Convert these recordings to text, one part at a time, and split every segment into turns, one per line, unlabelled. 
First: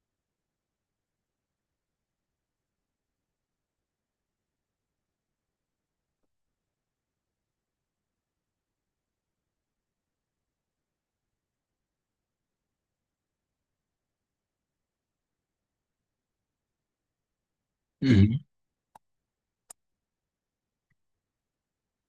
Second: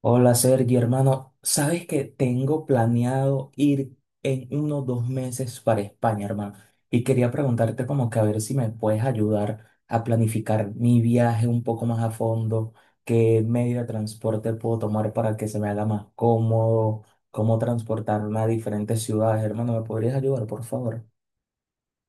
Hola Sergio, hermano. Sabes que tengo planeado ir en unos 2 meses para España, hermano. Y quería preguntarte como que a ver si me puedes ayudar a planificar mi viaje un poco más a fondo, qué medio de transporte puedo tomar para que se me haga más cómodo, cómo
Ujú.
transportarme a diferentes ciudades, hermano. ¿Me podrías ayudar, por favor?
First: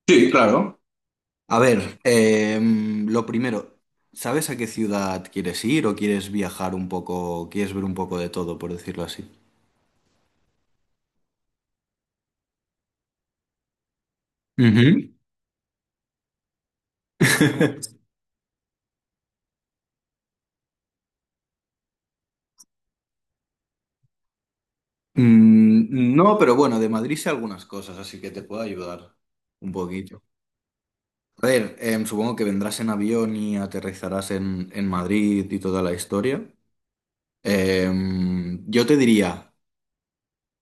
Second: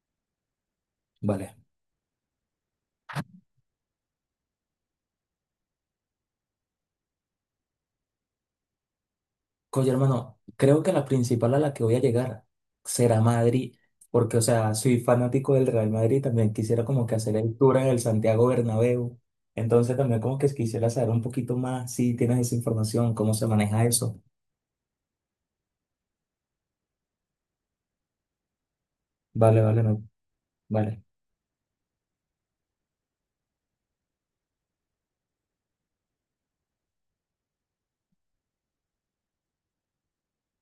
Sí, claro.
Vale.
A ver, lo primero, ¿sabes a qué ciudad quieres ir o quieres viajar un poco, quieres ver un poco de todo, por decirlo así?
Oye, hermano, creo que la principal a la que voy a llegar será Madrid, porque, o sea, soy
Ujú.
fanático del Real Madrid, también quisiera como que hacer el tour en el Santiago Bernabéu, entonces también como que quisiera saber un poquito más si tienes esa información, cómo se maneja eso.
No, pero bueno, de Madrid sé algunas cosas, así que te puedo ayudar
Vale,
un
vale,
poquito.
vale.
A ver, supongo que vendrás en avión y aterrizarás en Madrid y toda la historia. Yo te diría,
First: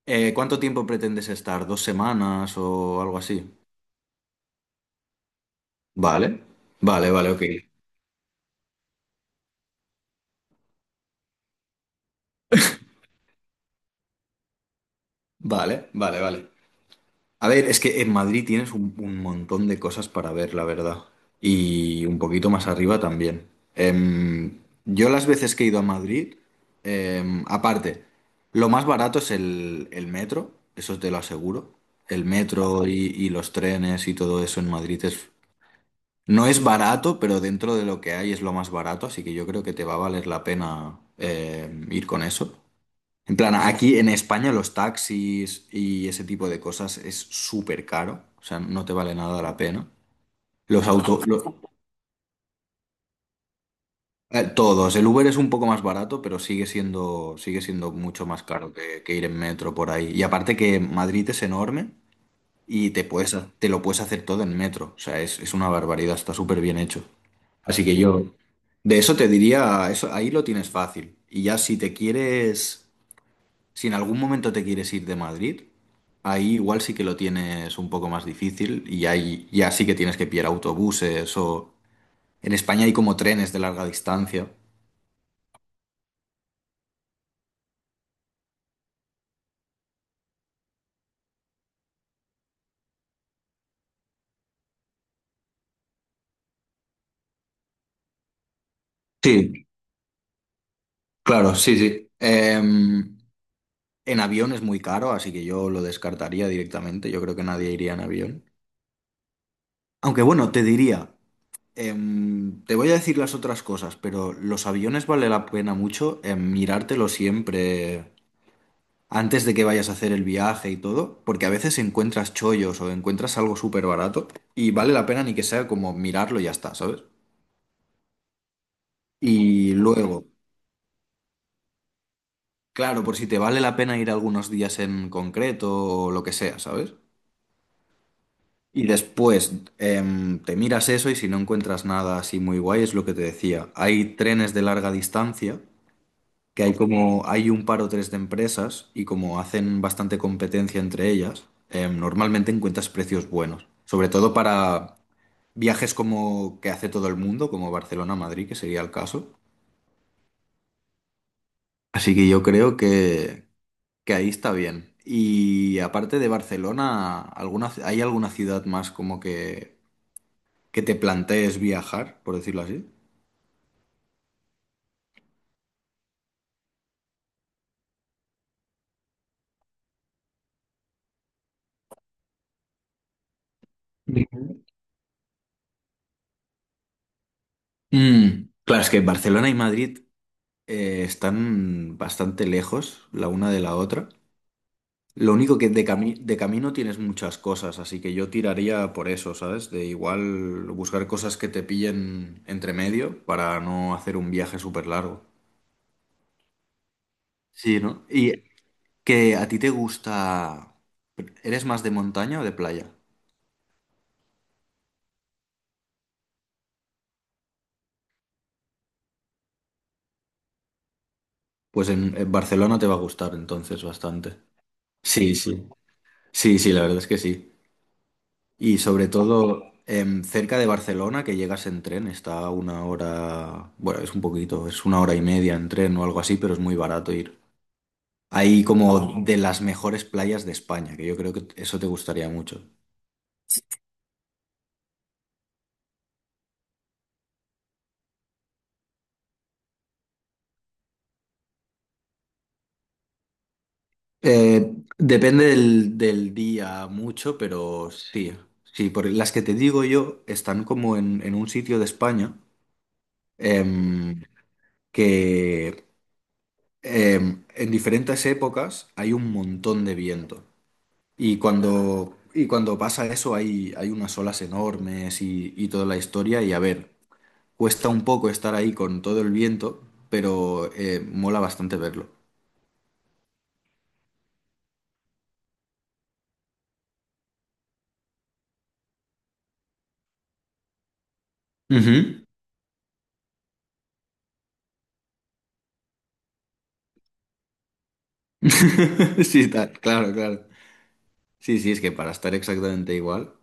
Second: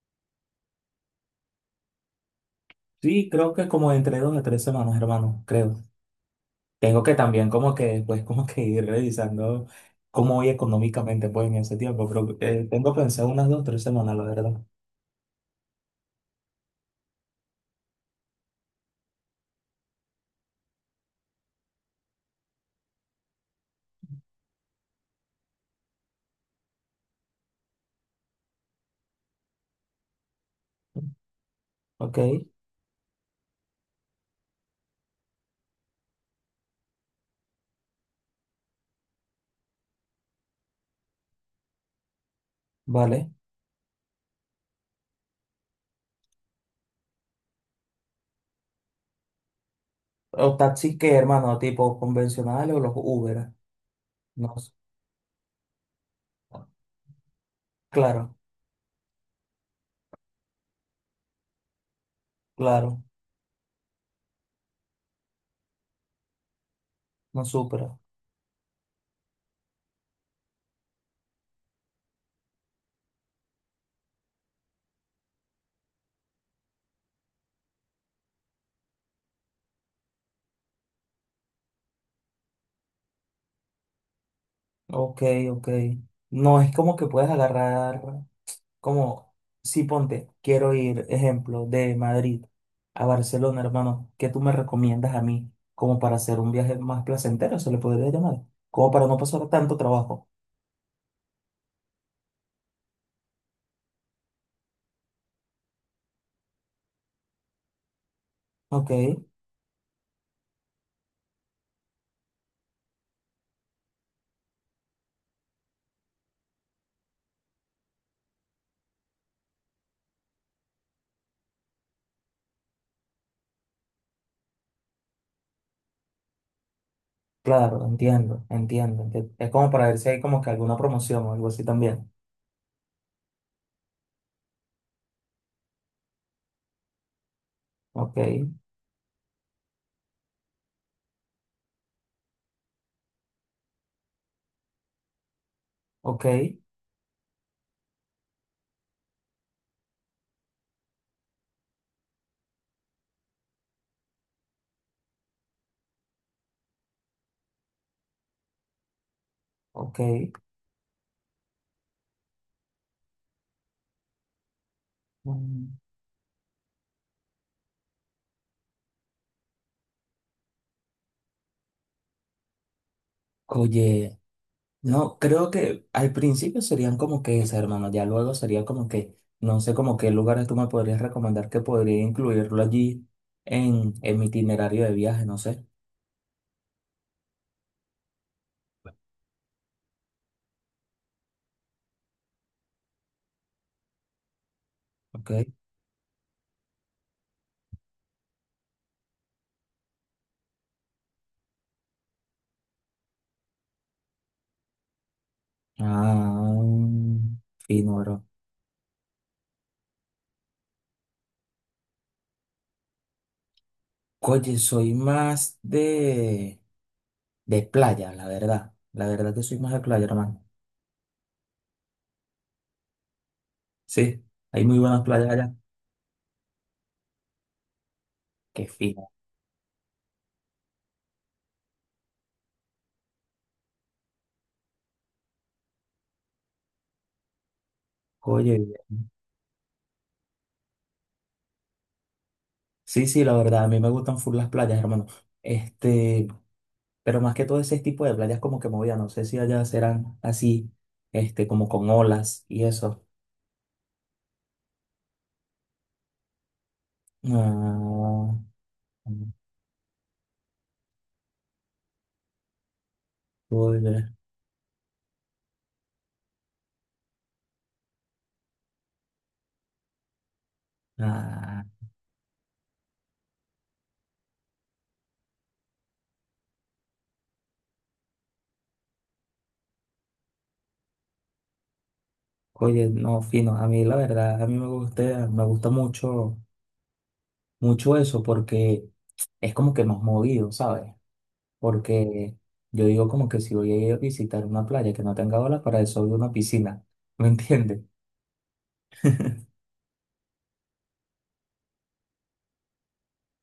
¿cuánto tiempo pretendes estar? ¿2 semanas o algo
Sí,
así?
creo que como entre 2 a 3 semanas, hermano, creo.
Vale,
Tengo
vale,
que
vale, ok.
también como que después como que ir revisando cómo voy económicamente pues en ese tiempo, pero tengo pensado unas 2 o 3 semanas, la verdad.
Vale, vale, vale. A ver, es que en Madrid tienes un montón de cosas para ver, la verdad. Y un poquito más arriba también. Em, yo las veces que he ido a Madrid, aparte, lo más barato es el metro, eso te lo aseguro.
Ok,
El metro y los trenes y todo eso en Madrid es... No es barato, pero dentro de lo que hay es lo más barato, así que yo creo que te va a valer la pena ir con eso.
vale.
En plan, aquí en España los taxis y ese tipo de cosas es súper caro, o sea, no te vale nada la pena.
O
Los
taxis que,
autos,
hermano, tipo convencionales o los Uber. No sé.
todos, el Uber es un poco más barato, pero sigue siendo mucho
Claro,
más caro que ir en metro por ahí. Y aparte que Madrid es enorme y
claro,
te lo puedes hacer todo en metro, o sea, es una barbaridad, está súper bien hecho.
no
Así
supera.
que yo, de eso te diría, eso, ahí lo tienes fácil. Y ya si te quieres... Si en algún momento te quieres ir de Madrid, ahí igual sí que lo tienes un poco más difícil y ahí ya sí que tienes que pillar autobuses o... En España hay como trenes de larga distancia.
Ok, ok. No es como que puedes agarrar, como, si ponte, quiero ir, ejemplo, de Madrid a Barcelona, hermano. ¿Qué tú me recomiendas a mí como para hacer un viaje más placentero, se le podría llamar? Como para no pasar
Sí,
tanto trabajo.
claro, sí, sí. En avión es muy caro, así que yo lo descartaría directamente. Yo creo que nadie iría en avión.
Ok,
Aunque bueno, te diría, te voy a decir las otras cosas, pero los aviones vale la pena mucho mirártelo siempre antes de que vayas a hacer el viaje y todo, porque a veces encuentras chollos o encuentras algo súper barato y vale la pena ni que sea como mirarlo y ya está, ¿sabes?
claro, entiendo, entiendo. Es como
Y
para ver si hay
luego,
como que alguna promoción o algo así también.
claro, por si te vale la pena ir algunos días en concreto o lo que sea, ¿sabes?
Ok,
Y después te miras eso y si no encuentras nada así muy guay, es lo que te decía. Hay trenes de larga distancia,
ok,
que hay como, hay un par o tres de empresas y como hacen bastante competencia entre ellas, normalmente encuentras precios buenos. Sobre todo para viajes como que hace todo el mundo, como Barcelona-Madrid, que sería el caso.
ok.
Así que yo creo que ahí está bien.
Mm.
Y aparte de Barcelona, ¿alguna, hay alguna ciudad más como que te plantees viajar, por decirlo así?
Oye, no, creo que al principio serían como que esas, hermano. Ya luego sería como que, no sé, como qué lugares tú me podrías recomendar que podría incluirlo allí en mi
Ujú.
itinerario de viaje, no sé.
Claro, es que Barcelona y Madrid están bastante lejos la una de la otra.
Ok.
Lo único que de camino tienes muchas cosas, así que yo tiraría por eso, ¿sabes? De igual buscar cosas que te pillen entre medio para no hacer un viaje súper largo.
Ah,
Sí,
fino,
¿no?
bro.
Y que a ti te gusta... ¿Eres más de montaña o de playa?
Oye, soy más de playa, la verdad. La verdad que soy más de playa, hermano.
Pues en Barcelona te va a gustar entonces
Sí,
bastante.
hay muy buenas playas
Sí,
allá.
sí. Sí, sí, la verdad es que sí.
Qué
Y sobre
fino.
todo cerca de Barcelona, que llegas en tren, está a una hora, bueno, es un poquito, es una hora y media en tren o algo así, pero es muy barato ir.
Oye,
Hay
bien.
como de las mejores playas de España, que yo creo que eso te gustaría mucho.
Sí, sí, la verdad, a mí me gustan full las playas, hermano. Este. Pero más que todo ese tipo de playas como que movidas no sé si allá serán así, como con olas y eso.
Depende del día mucho, pero sí,
No,
sí, por las que te digo yo están como en un sitio de España
oye,
em, que en diferentes épocas hay un montón de viento. Y
ah,
cuando, y cuando pasa eso hay unas olas enormes y toda la historia. Y a ver, cuesta un poco estar ahí con todo el viento, pero mola bastante verlo.
oye, no, fino. A mí la verdad, a mí me gusta mucho, mucho eso porque es como que más movido, ¿sabes?
Ujú.
Porque yo digo como que si voy a ir a visitar una playa que no tenga olas, para eso voy a una piscina, ¿me entiendes?
Sí, está, claro, claro. Sí, sí, es que para estar exactamente igual.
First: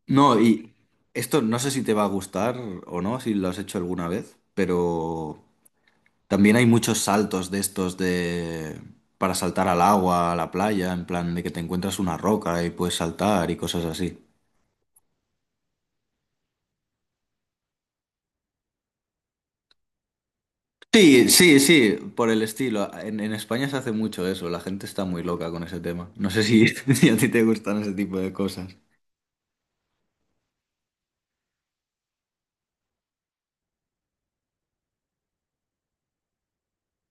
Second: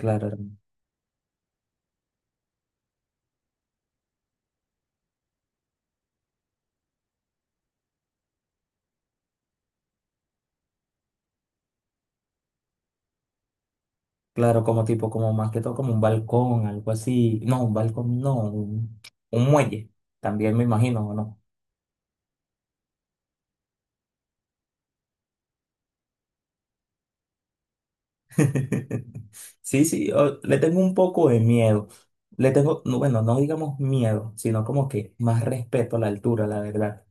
Claro.
No, y esto no sé si te va a gustar o no, si lo has hecho alguna vez, pero también hay muchos saltos de estos de... para saltar al agua, a la playa, en plan de que te encuentras una roca y puedes saltar y cosas así.
Claro, como tipo, como más que todo como un balcón, algo así. No, un balcón, no, un muelle, también me imagino, ¿o
Sí,
no?
sí, sí, por el estilo. En España se hace mucho eso, la gente está muy loca con ese tema. No sé si, si a ti te gustan ese tipo de cosas.
Sí, sí, le tengo un poco de miedo. Le tengo, no, bueno, no digamos miedo, sino como que más respeto a la altura, la verdad.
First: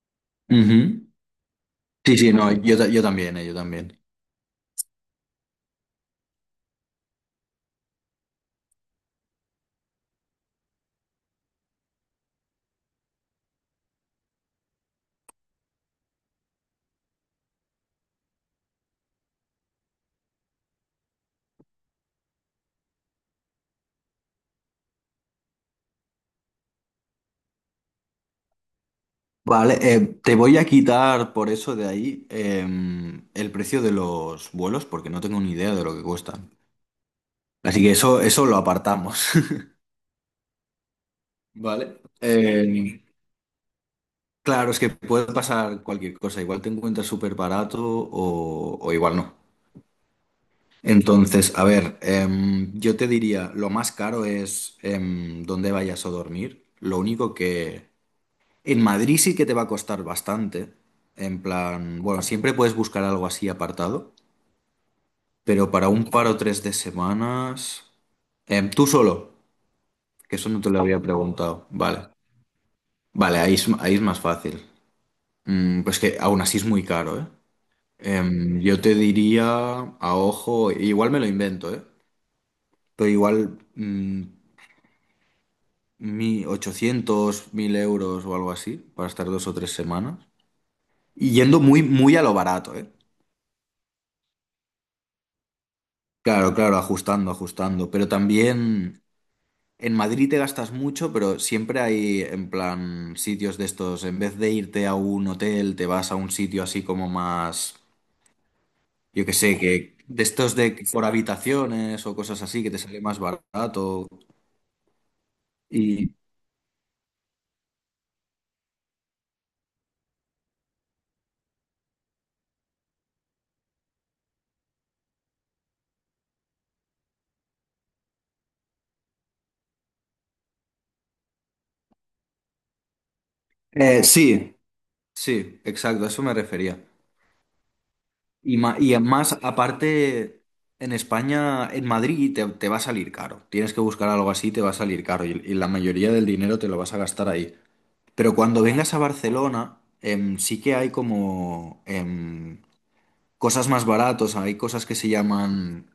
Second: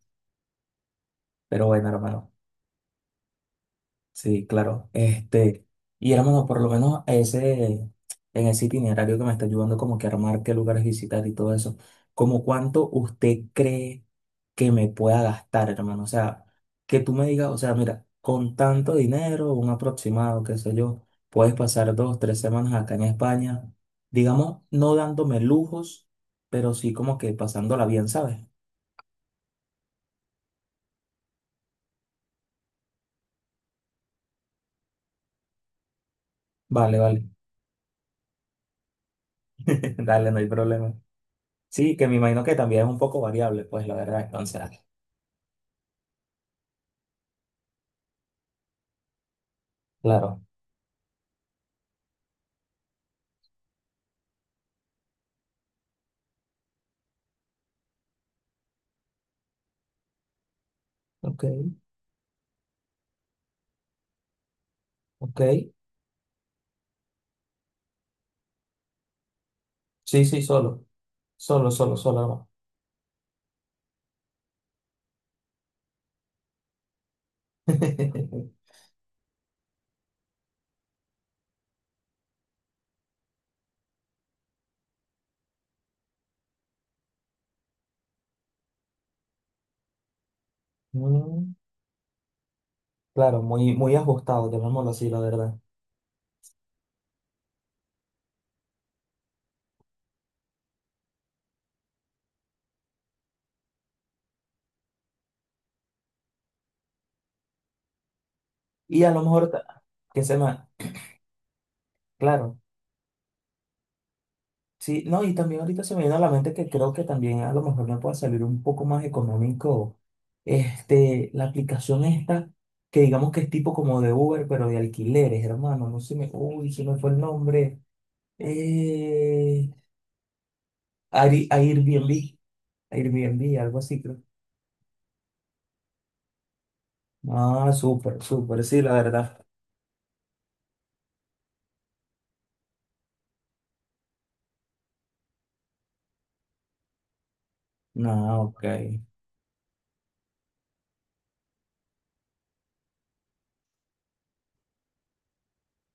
Ujú.
Pero bueno,
Sí,
hermano.
sí, no, yo también, yo también.
Sí, claro. Y hermano, por lo menos ese, en ese itinerario que me está ayudando como que a armar qué lugares visitar y todo eso, ¿como cuánto usted cree que me pueda gastar, hermano? O sea, que tú me digas, o sea, mira, con tanto dinero, un aproximado, qué sé yo, puedes pasar 2 o 3 semanas acá en España, digamos, no dándome lujos, pero sí como que pasándola bien, ¿sabes?
Vale, te voy a quitar por eso de ahí el precio de los vuelos porque no tengo ni idea de lo que cuestan.
Vale, vale.
Así que eso lo apartamos.
Dale, no hay problema. Sí,
Vale.
que me imagino que también es un poco variable, pues la verdad, entonces.
Claro, es que puede pasar cualquier cosa. Igual te encuentras súper barato o igual no.
Claro,
Entonces, a ver, yo te diría, lo más caro es dónde vayas a dormir. Lo único que en Madrid sí que te va a costar bastante. En
ok,
plan, bueno, siempre puedes buscar algo así apartado,
ok.
pero para un par o tres de semanas... Tú solo,
Sí,
que
sí,
eso no te lo
solo,
había preguntado.
solo, solo,
Vale,
solo.
vale, ahí es más fácil. Pues que aún así es muy caro, ¿eh? Yo te diría, a ojo, igual me lo invento, ¿eh? Pero igual mi 800.000 € o algo así, para estar 2 o 3 semanas.
No.
Y
Mm,
yendo muy, muy a lo barato, ¿eh?
claro, muy, muy ajustado, llamémoslo así, la verdad.
Claro, claro, ajustando, ajustando. Pero también en Madrid te gastas mucho, pero siempre hay, en plan, sitios de estos. En vez de irte a un hotel, te vas a un sitio así como más,
Y a lo
yo qué
mejor
sé, que
que
de
se
estos
me,
de por habitaciones o cosas
claro,
así, que te sale más barato.
sí, no, y también ahorita se me
Y...
viene a la mente que creo que también a lo mejor me puede salir un poco más económico, este, la aplicación esta, que digamos que es tipo como de Uber, pero de alquileres, hermano, no se me, uy, se me fue el nombre, eh, Airbnb, Airbnb, algo así.
Sí, sí, exacto, a eso me refería.
Ah, súper,
Y,
súper,
ma-
sí, la
y más,
verdad.
aparte, en España, en Madrid, te va a salir caro. Tienes que buscar algo así, te va a salir caro. Y la mayoría del dinero te lo vas a gastar ahí.
No,
Pero cuando
ok.
vengas a Barcelona, sí que hay como cosas más baratos. Hay cosas que se llaman...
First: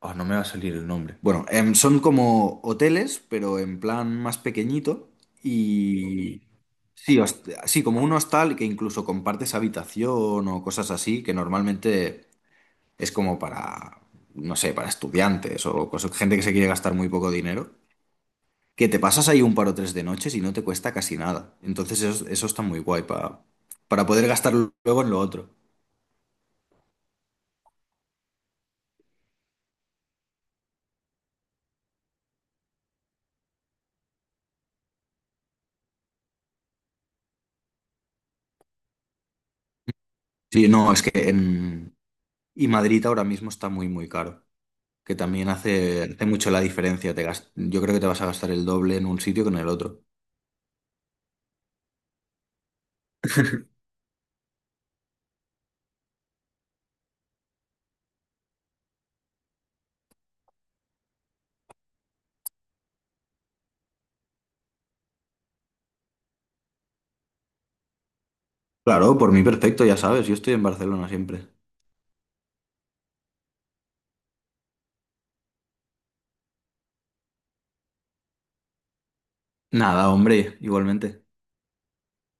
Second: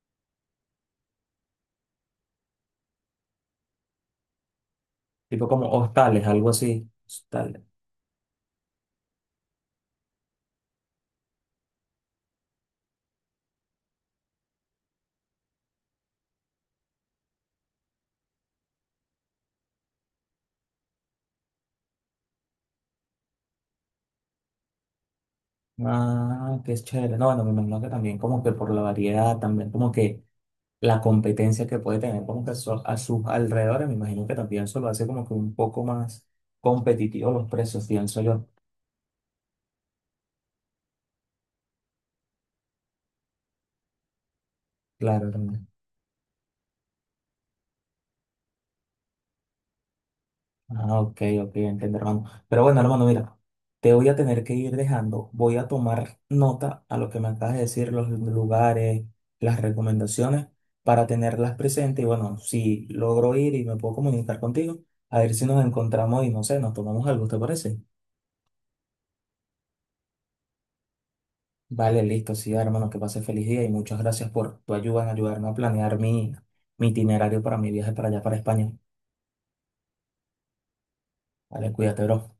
Oh, no me va a salir el nombre. Bueno, son como hoteles, pero en plan más pequeñito.
Tipo como hostales,
Y...
algo así.
Sí,
Hostales.
como un hostal que incluso compartes habitación o cosas así, que normalmente es como para, no sé, para estudiantes o gente que se quiere gastar muy poco dinero, que te pasas ahí un par o tres de noches y no te cuesta casi nada. Entonces eso está muy guay para poder gastarlo luego en lo otro.
Ah, qué chévere. No, bueno, me imagino que también como que por la variedad, también como que la competencia que puede tener como que a sus alrededores, me imagino que también eso lo hace como que un poco más competitivo los precios, pienso yo.
Sí, no, es que en... Y Madrid ahora mismo está muy, muy caro, que
Claro.
también hace mucho la diferencia. Yo creo que te vas a gastar el doble en un sitio que en el otro.
Ah, ok, ok, entiendo, hermano. Pero bueno, hermano, mira, te voy a tener que ir dejando. Voy a tomar nota a lo que me acabas de decir, los lugares, las recomendaciones, para tenerlas presentes. Y bueno, si logro ir y me puedo comunicar contigo, a ver si nos encontramos y no sé, nos tomamos algo, ¿te parece?
Claro, por mí perfecto, ya sabes, yo estoy en Barcelona siempre.
Vale, listo, sí, hermano, que pase feliz día y muchas gracias por tu ayuda en ayudarme a planear mi, mi itinerario para mi viaje para allá, para España.
Nada, hombre, igualmente.
Vale, cuídate, bro.